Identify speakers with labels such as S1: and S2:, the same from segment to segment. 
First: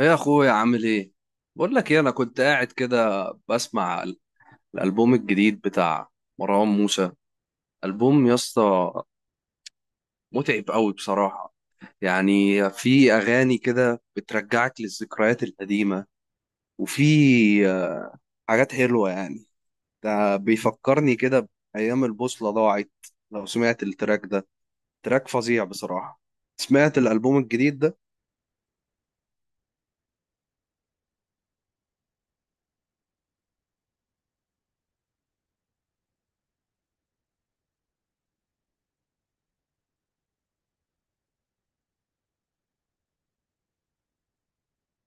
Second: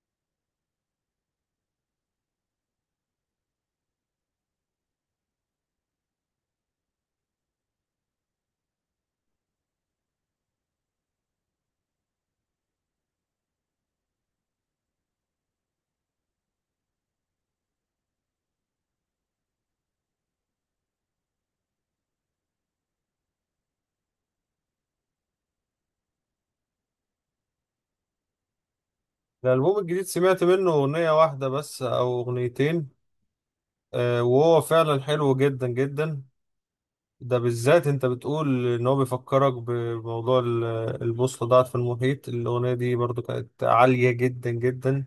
S1: ايه يا اخويا عامل ايه؟ بقول لك ايه، انا كنت قاعد كده بسمع الالبوم الجديد بتاع مروان موسى. البوم يا اسطى متعب قوي بصراحه، يعني في اغاني كده بترجعك للذكريات القديمه، وفي آه، حاجات حلوه يعني. ده بيفكرني كده بايام البوصله ضاعت. لو سمعت التراك ده، تراك فظيع بصراحه. سمعت الالبوم الجديد ده؟
S2: الألبوم الجديد سمعت منه أغنية واحدة بس أو أغنيتين. وهو فعلا حلو جدا جدا. ده بالذات أنت بتقول إن هو بيفكرك بموضوع البوصلة ضاعت في المحيط. الأغنية دي برضو كانت عالية جدا جدا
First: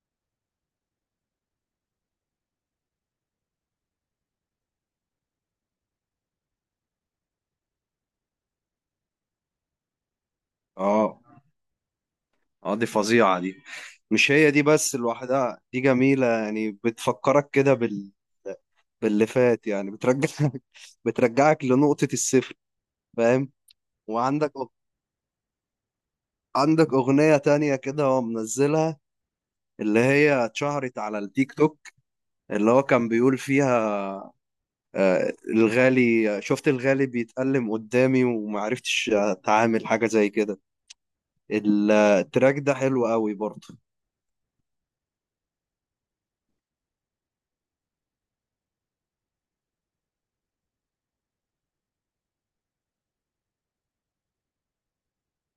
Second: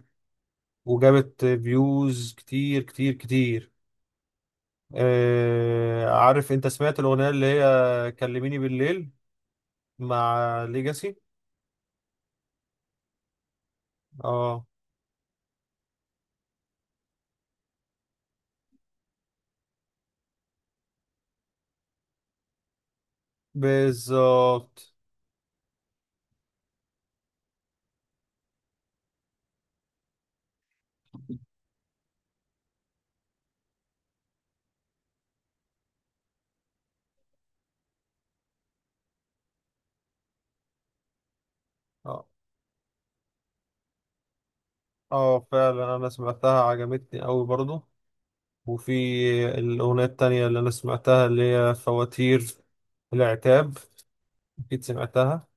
S2: وجابت فيوز كتير كتير. عارف أنت سمعت الأغنية اللي هي كلميني بالليل مع ليجاسي.
S1: اه. اه دي فظيعه دي. مش هي دي
S2: اه
S1: بس لوحدها، دي جميلة يعني بتفكرك كده باللي فات، يعني بترجعك بترجعك لنقطة الصفر. فاهم؟ وعندك
S2: بالظبط.
S1: عندك أغنية تانية كده هو منزلها، اللي هي اتشهرت على التيك توك، اللي هو كان بيقول فيها، الغالي شفت الغالي بيتألم قدامي ومعرفتش أتعامل حاجة زي كده.
S2: اه،
S1: التراك ده حلو قوي برضه.
S2: فعلا أنا سمعتها عجبتني أوي برضو. وفي الأغنية التانية اللي أنا سمعتها اللي هي فواتير العتاب، أكيد سمعتها.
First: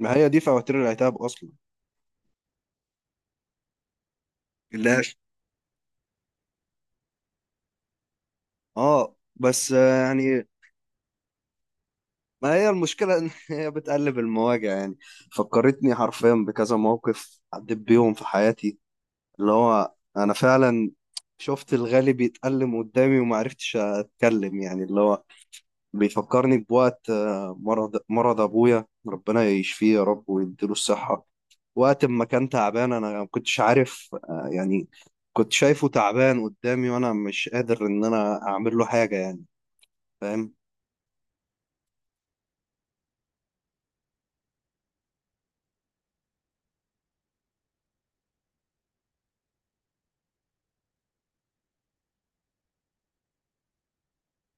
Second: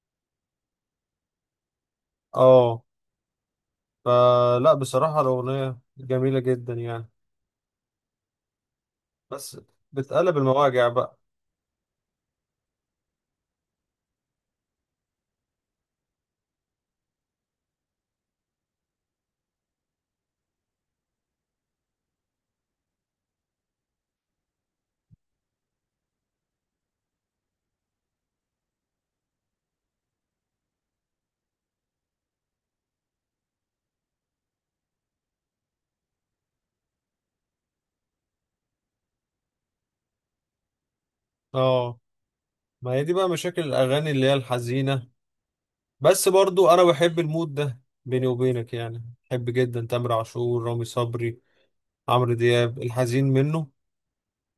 S1: ما هي دي فواتير العتاب أصلا.
S2: اه، فلا
S1: اللي هي-
S2: بصراحة الأغنية جميلة جدا يعني،
S1: اه
S2: بس
S1: بس
S2: بتقلب
S1: يعني
S2: المواجع بقى.
S1: ما هي المشكلة إن هي بتقلب المواجع يعني. فكرتني حرفيا بكذا موقف عديت بيهم في حياتي، اللي هو أنا فعلا شفت الغالي بيتألم قدامي وما عرفتش أتكلم، يعني اللي هو بيفكرني بوقت مرض أبويا، ربنا يشفيه يا رب ويديله الصحة. وقت ما كان تعبان أنا ما كنتش عارف يعني كنت شايفه تعبان قدامي وأنا مش قادر إن أنا أعمل له حاجة يعني. فاهم؟
S2: اه، ما هي دي بقى مشاكل الأغاني اللي هي الحزينة، بس برضو أنا بحب المود ده بيني وبينك يعني. بحب جدا تامر عاشور، رامي صبري، عمرو دياب الحزين منه.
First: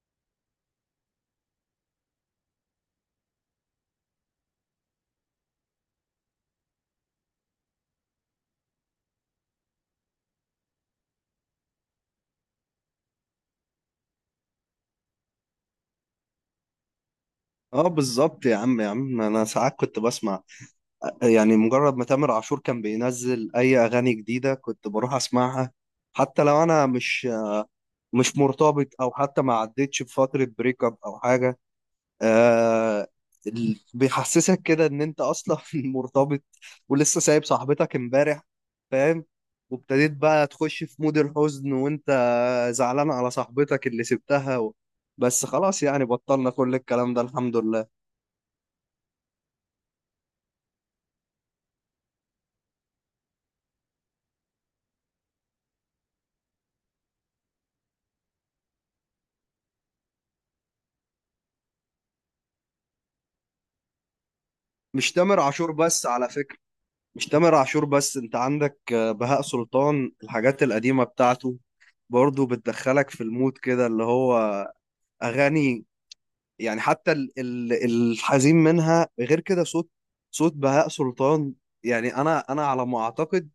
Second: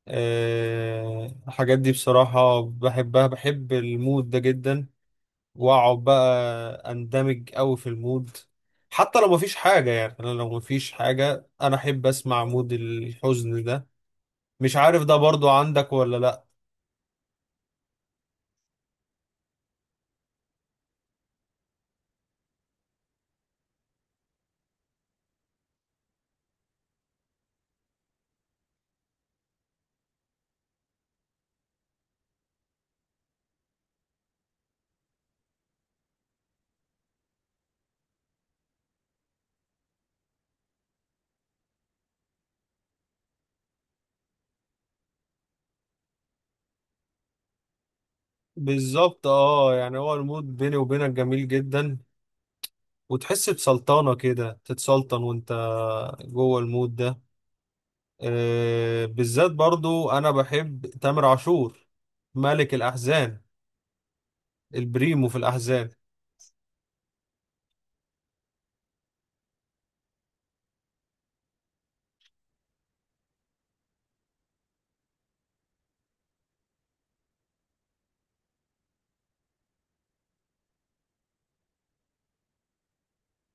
S2: الحاجات دي بصراحة بحبها، بحب المود ده جدا. واقعد بقى اندمج قوي في المود حتى لو مفيش حاجة. يعني انا لو مفيش حاجة انا احب اسمع مود الحزن ده. مش عارف ده برضو عندك ولا لا.
S1: اه بالظبط. يا عم انا ساعات كنت بسمع، يعني مجرد ما تامر عاشور كان بينزل اي اغاني جديده كنت بروح اسمعها، حتى لو انا مش مرتبط او حتى ما عدتش بفتره بريك اب او حاجه. آه، بيحسسك كده ان انت اصلا مرتبط ولسه سايب صاحبتك امبارح. فاهم؟ وابتديت بقى تخش في مود الحزن وانت زعلان على صاحبتك اللي سبتها و... بس خلاص يعني، بطلنا كل الكلام ده، الحمد لله.
S2: بالظبط. اه، يعني هو المود بيني وبينك جميل جدا، وتحس بسلطنة كده، تتسلطن وانت جوه المود ده. آه، بالذات برضو انا بحب تامر عاشور، ملك الاحزان،
S1: مش
S2: البريمو في
S1: تامر عاشور
S2: الاحزان.
S1: بس على فكرة. مش تامر عاشور بس، انت عندك بهاء سلطان، الحاجات القديمة بتاعته برضو بتدخلك في المود كده، اللي هو أغاني يعني. حتى الحزين منها غير كده. صوت، صوت بهاء سلطان يعني، أنا على ما أعتقد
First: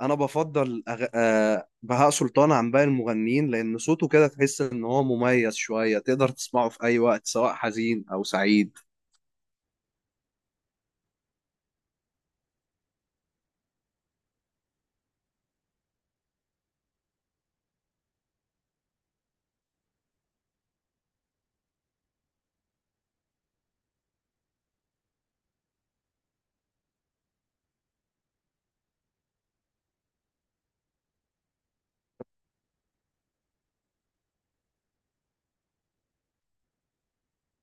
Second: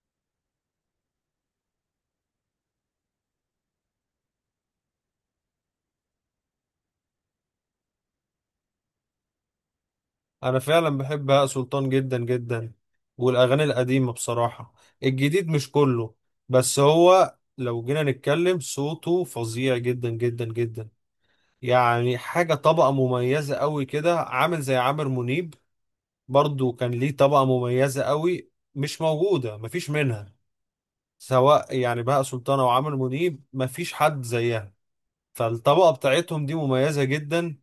S1: أنا بفضل بهاء سلطان عن باقي المغنيين، لأن صوته كده تحس إن هو مميز شوية، تقدر تسمعه في أي وقت، سواء حزين أو سعيد.
S2: انا فعلا بحب بهاء سلطان جدا جدا، والاغاني القديمه بصراحه. الجديد مش كله، بس هو لو جينا نتكلم صوته فظيع جدا جدا جدا. يعني حاجه طبقه مميزه قوي كده، عامل زي عامر منيب. برضو كان ليه طبقه مميزه قوي مش موجوده، مفيش منها. سواء يعني بهاء سلطان او عامر منيب، مفيش حد زيها. فالطبقه بتاعتهم دي مميزه جدا،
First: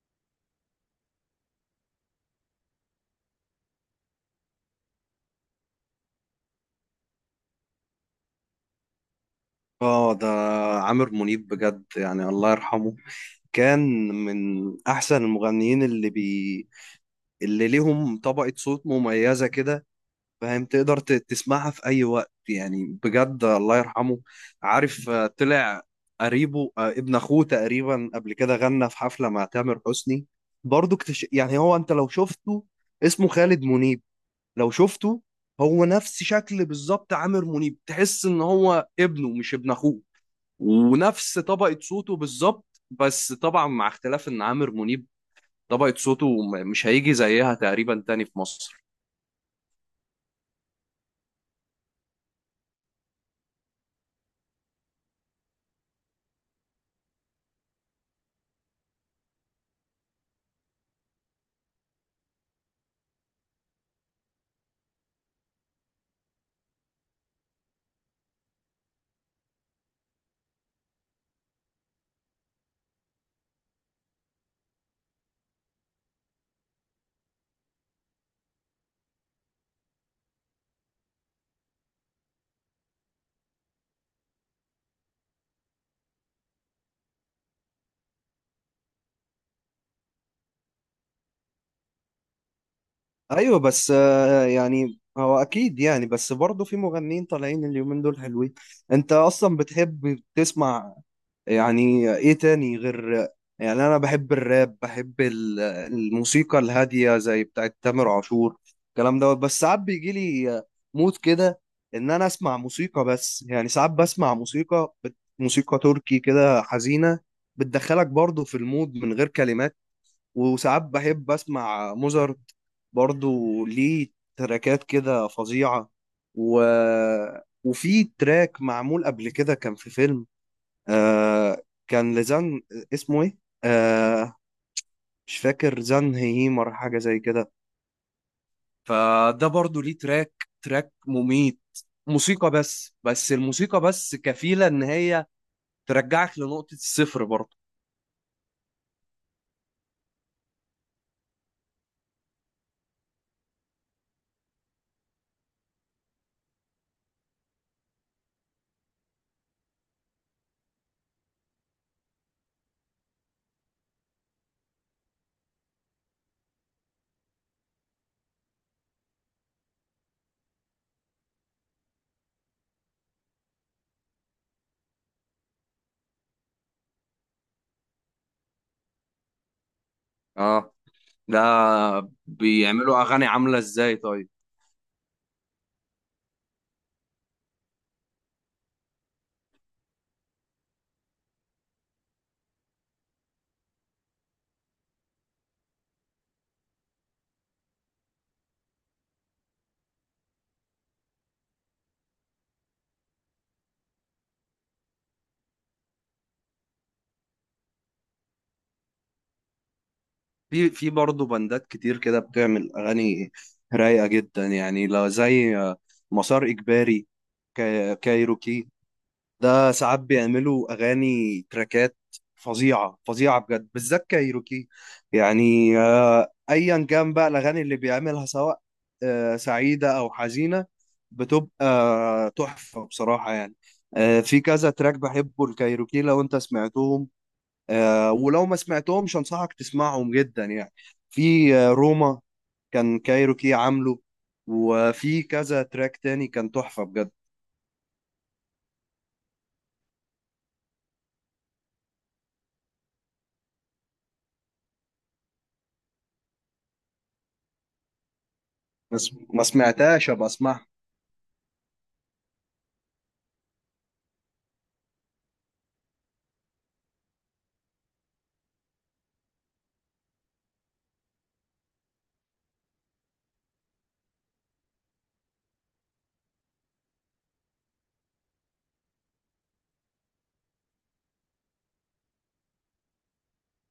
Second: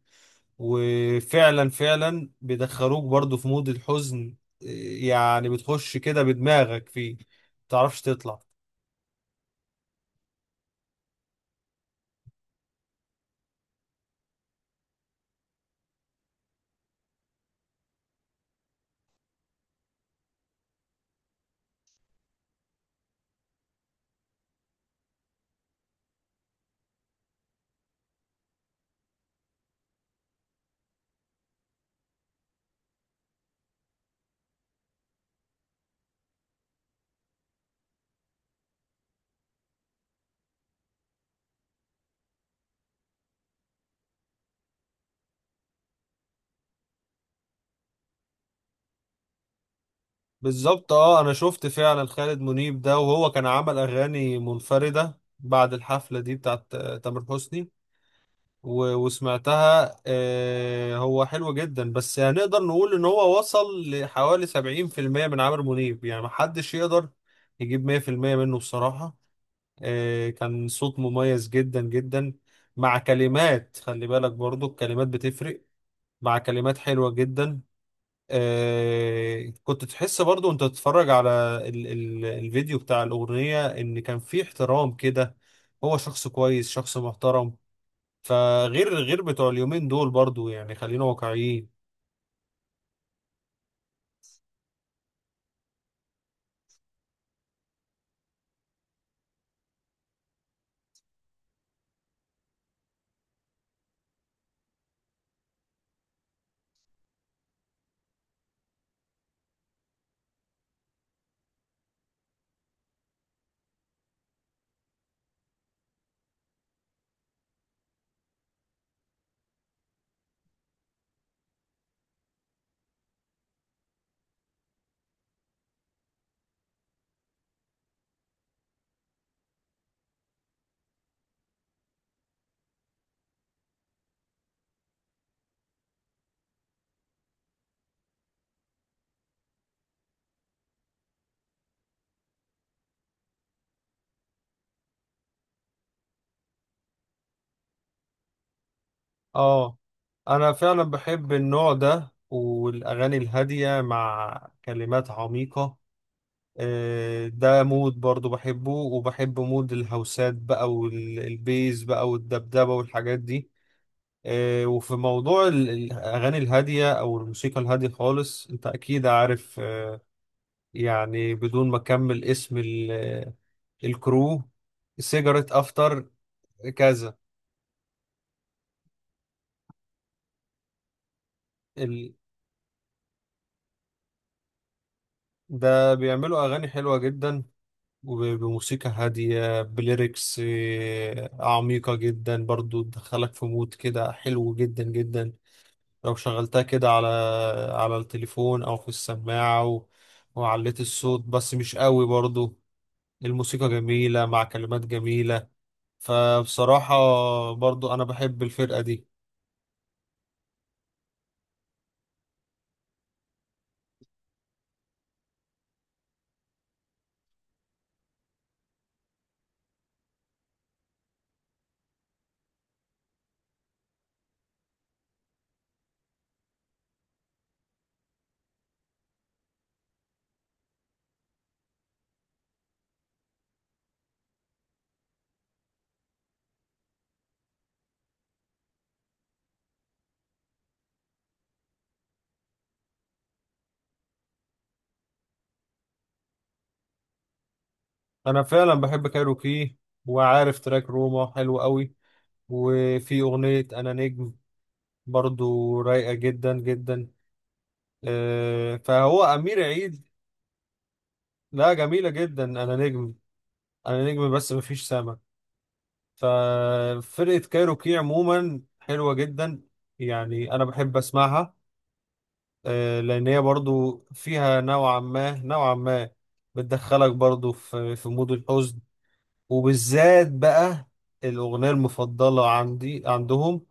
S2: وفعلا فعلا بيدخلوك برضو في مود الحزن. يعني بتخش كده بدماغك فيه متعرفش تطلع.
S1: آه ده عامر منيب بجد يعني، الله يرحمه. كان من احسن المغنيين اللي ليهم طبقة صوت مميزة كده. فاهم؟ تقدر تسمعها في اي وقت، يعني بجد الله يرحمه. عارف طلع قريبه ابن اخوه تقريبا، قبل كده غنى في حفلة مع تامر حسني برضو. يعني هو، انت لو شفته، اسمه خالد منيب، لو شفته، هو نفس شكل بالظبط عامر منيب، تحس ان هو ابنه مش ابن اخوه. ونفس طبقة صوته بالظبط، بس طبعا مع اختلاف ان عامر منيب طبقة صوته مش هيجي زيها تقريبا تاني في مصر.
S2: بالظبط. اه، انا شفت فعلا خالد منيب ده، وهو كان عمل اغاني منفردة بعد الحفلة دي بتاعت تامر حسني. وسمعتها. هو حلو جدا، بس هنقدر نقول ان هو وصل لحوالي 70% من عمرو منيب. يعني محدش يقدر يجيب 100% منه بصراحة. كان صوت مميز جدا جدا، مع كلمات، خلي بالك برضو الكلمات بتفرق، مع كلمات حلوة جدا. كنت تحس برضو وانت تتفرج على ال الفيديو بتاع الأغنية ان كان في احترام كده. هو شخص كويس، شخص محترم. فغير غير بتوع اليومين دول برضو، يعني خلينا واقعيين.
S1: ايوه بس يعني هو اكيد يعني، بس برضه في مغنيين طالعين اليومين دول حلوين. انت اصلا بتحب تسمع يعني ايه تاني غير، يعني انا بحب الراب، بحب الموسيقى الهاديه زي بتاعت تامر عاشور، الكلام دوت. بس ساعات بيجي لي مود كده ان انا اسمع موسيقى بس، يعني ساعات بسمع موسيقى موسيقى تركي كده حزينه، بتدخلك برضو في المود من غير كلمات. وساعات بحب اسمع موزارت، برضو ليه تراكات كده فظيعه و... وفي تراك معمول قبل كده، كان في فيلم، آه، كان لزان، اسمه ايه، آه، مش فاكر، زان هيمر حاجة زي كده. فده برضو ليه تراك مميت. موسيقى بس، بس الموسيقى بس كفيلة ان هي ترجعك لنقطة الصفر برضو.
S2: اه، انا فعلا بحب النوع ده، والاغاني الهادية مع كلمات عميقة. ده مود برضو بحبه، وبحب مود الهوسات بقى والبيز بقى والدبدبة والحاجات دي. وفي موضوع الأغاني الهادية أو الموسيقى الهادية خالص، أنت أكيد عارف. يعني بدون ما أكمل اسم الكرو سيجرت أفتر كذا.
S1: اه ده
S2: ال-
S1: بيعملوا اغاني عاملة ازاي طيب؟
S2: ده بيعملوا أغاني حلوة جدا، وبموسيقى هادية، بليركس عميقة جدا، برضو تدخلك في مود كده حلو جدا جدا. لو شغلتها كده على على التليفون او في السماعة و... وعليت الصوت، بس مش قوي برضو. الموسيقى جميلة مع كلمات جميلة. فبصراحة برضو انا بحب الفرقة دي.
S1: في برضه بندات كتير كده بتعمل اغاني رايقة جدا يعني، لا زي مسار اجباري، كايروكي. ده ساعات بيعملوا اغاني، تراكات فظيعه فظيعه بجد، بالذات كايروكي. يعني ايا كان بقى الاغاني اللي بيعملها، سواء سعيده او حزينه، بتبقى تحفه بصراحه يعني. في كذا تراك بحبه الكايروكي، لو انت سمعتهم، ولو ما سمعتهمش انصحك تسمعهم جدا يعني. في روما، كان كايروكي عامله، وفي كذا تراك تاني كان تحفه بجد.
S2: انا فعلا بحب كايروكي، وعارف تراك روما حلو قوي. وفي اغنية انا نجم برضو رايقة جدا جدا.
S1: بس
S2: فهو
S1: ما
S2: امير عيد.
S1: سمعتهاش، ابقى اسمعها.
S2: لا جميلة جدا، انا نجم. انا نجم بس مفيش سما. ففرقة كايروكي عموما حلوة جدا، يعني أنا بحب أسمعها. لأن هي برضو فيها نوعا ما بتدخلك برضو في في مود الحزن. وبالذات بقى الأغنية المفضلة عندي عندهم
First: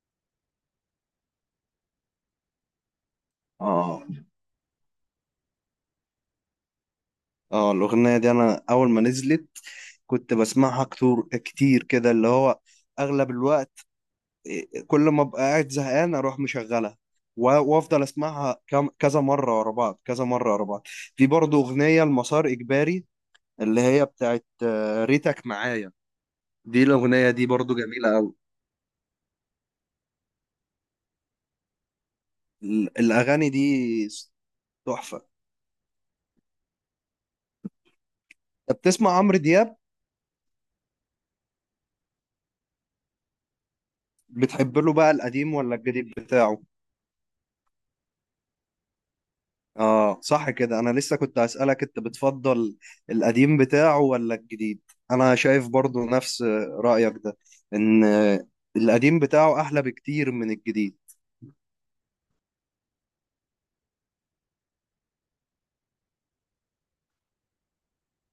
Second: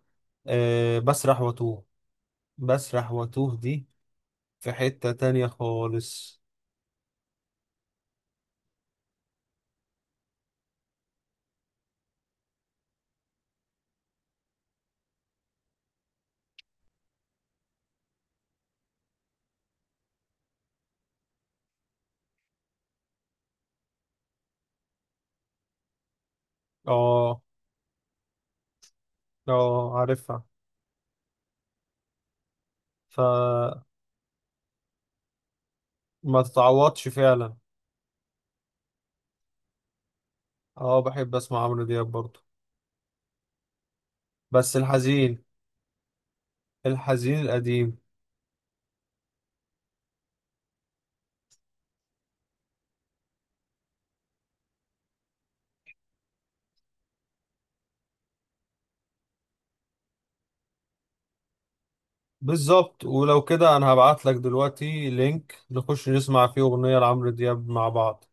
S2: بسرح واتوه. بسرح واتوه دي
S1: اه.
S2: في حتة تانية خالص.
S1: اه الأغنية دي أنا أول ما نزلت كنت بسمعها كتير كتير كده، اللي هو أغلب الوقت، كل ما أبقى قاعد زهقان أروح مشغلها و- وأفضل أسمعها كذا مرة ورا بعض، كذا مرة ورا بعض. في برضه أغنية المسار إجباري، اللي هي بتاعت ريتك معايا. دي الأغنية
S2: اه.
S1: دي برضه جميلة أوي.
S2: اه، عارفها.
S1: الأغاني
S2: فما
S1: دي تحفة.
S2: تتعوضش فعلا.
S1: أنت بتسمع عمرو دياب؟
S2: اه، بحب اسمع عمرو دياب برضو. بس
S1: بتحب له بقى
S2: الحزين،
S1: القديم ولا الجديد بتاعه؟
S2: الحزين القديم.
S1: اه صح كده، انا لسه كنت هسألك انت بتفضل القديم بتاعه ولا الجديد. انا شايف برضو نفس رأيك ده، ان القديم بتاعه احلى بكتير من الجديد.
S2: بالظبط. ولو كده انا هبعت لك دلوقتي لينك نخش نسمع فيه اغنية لعمرو دياب مع بعض.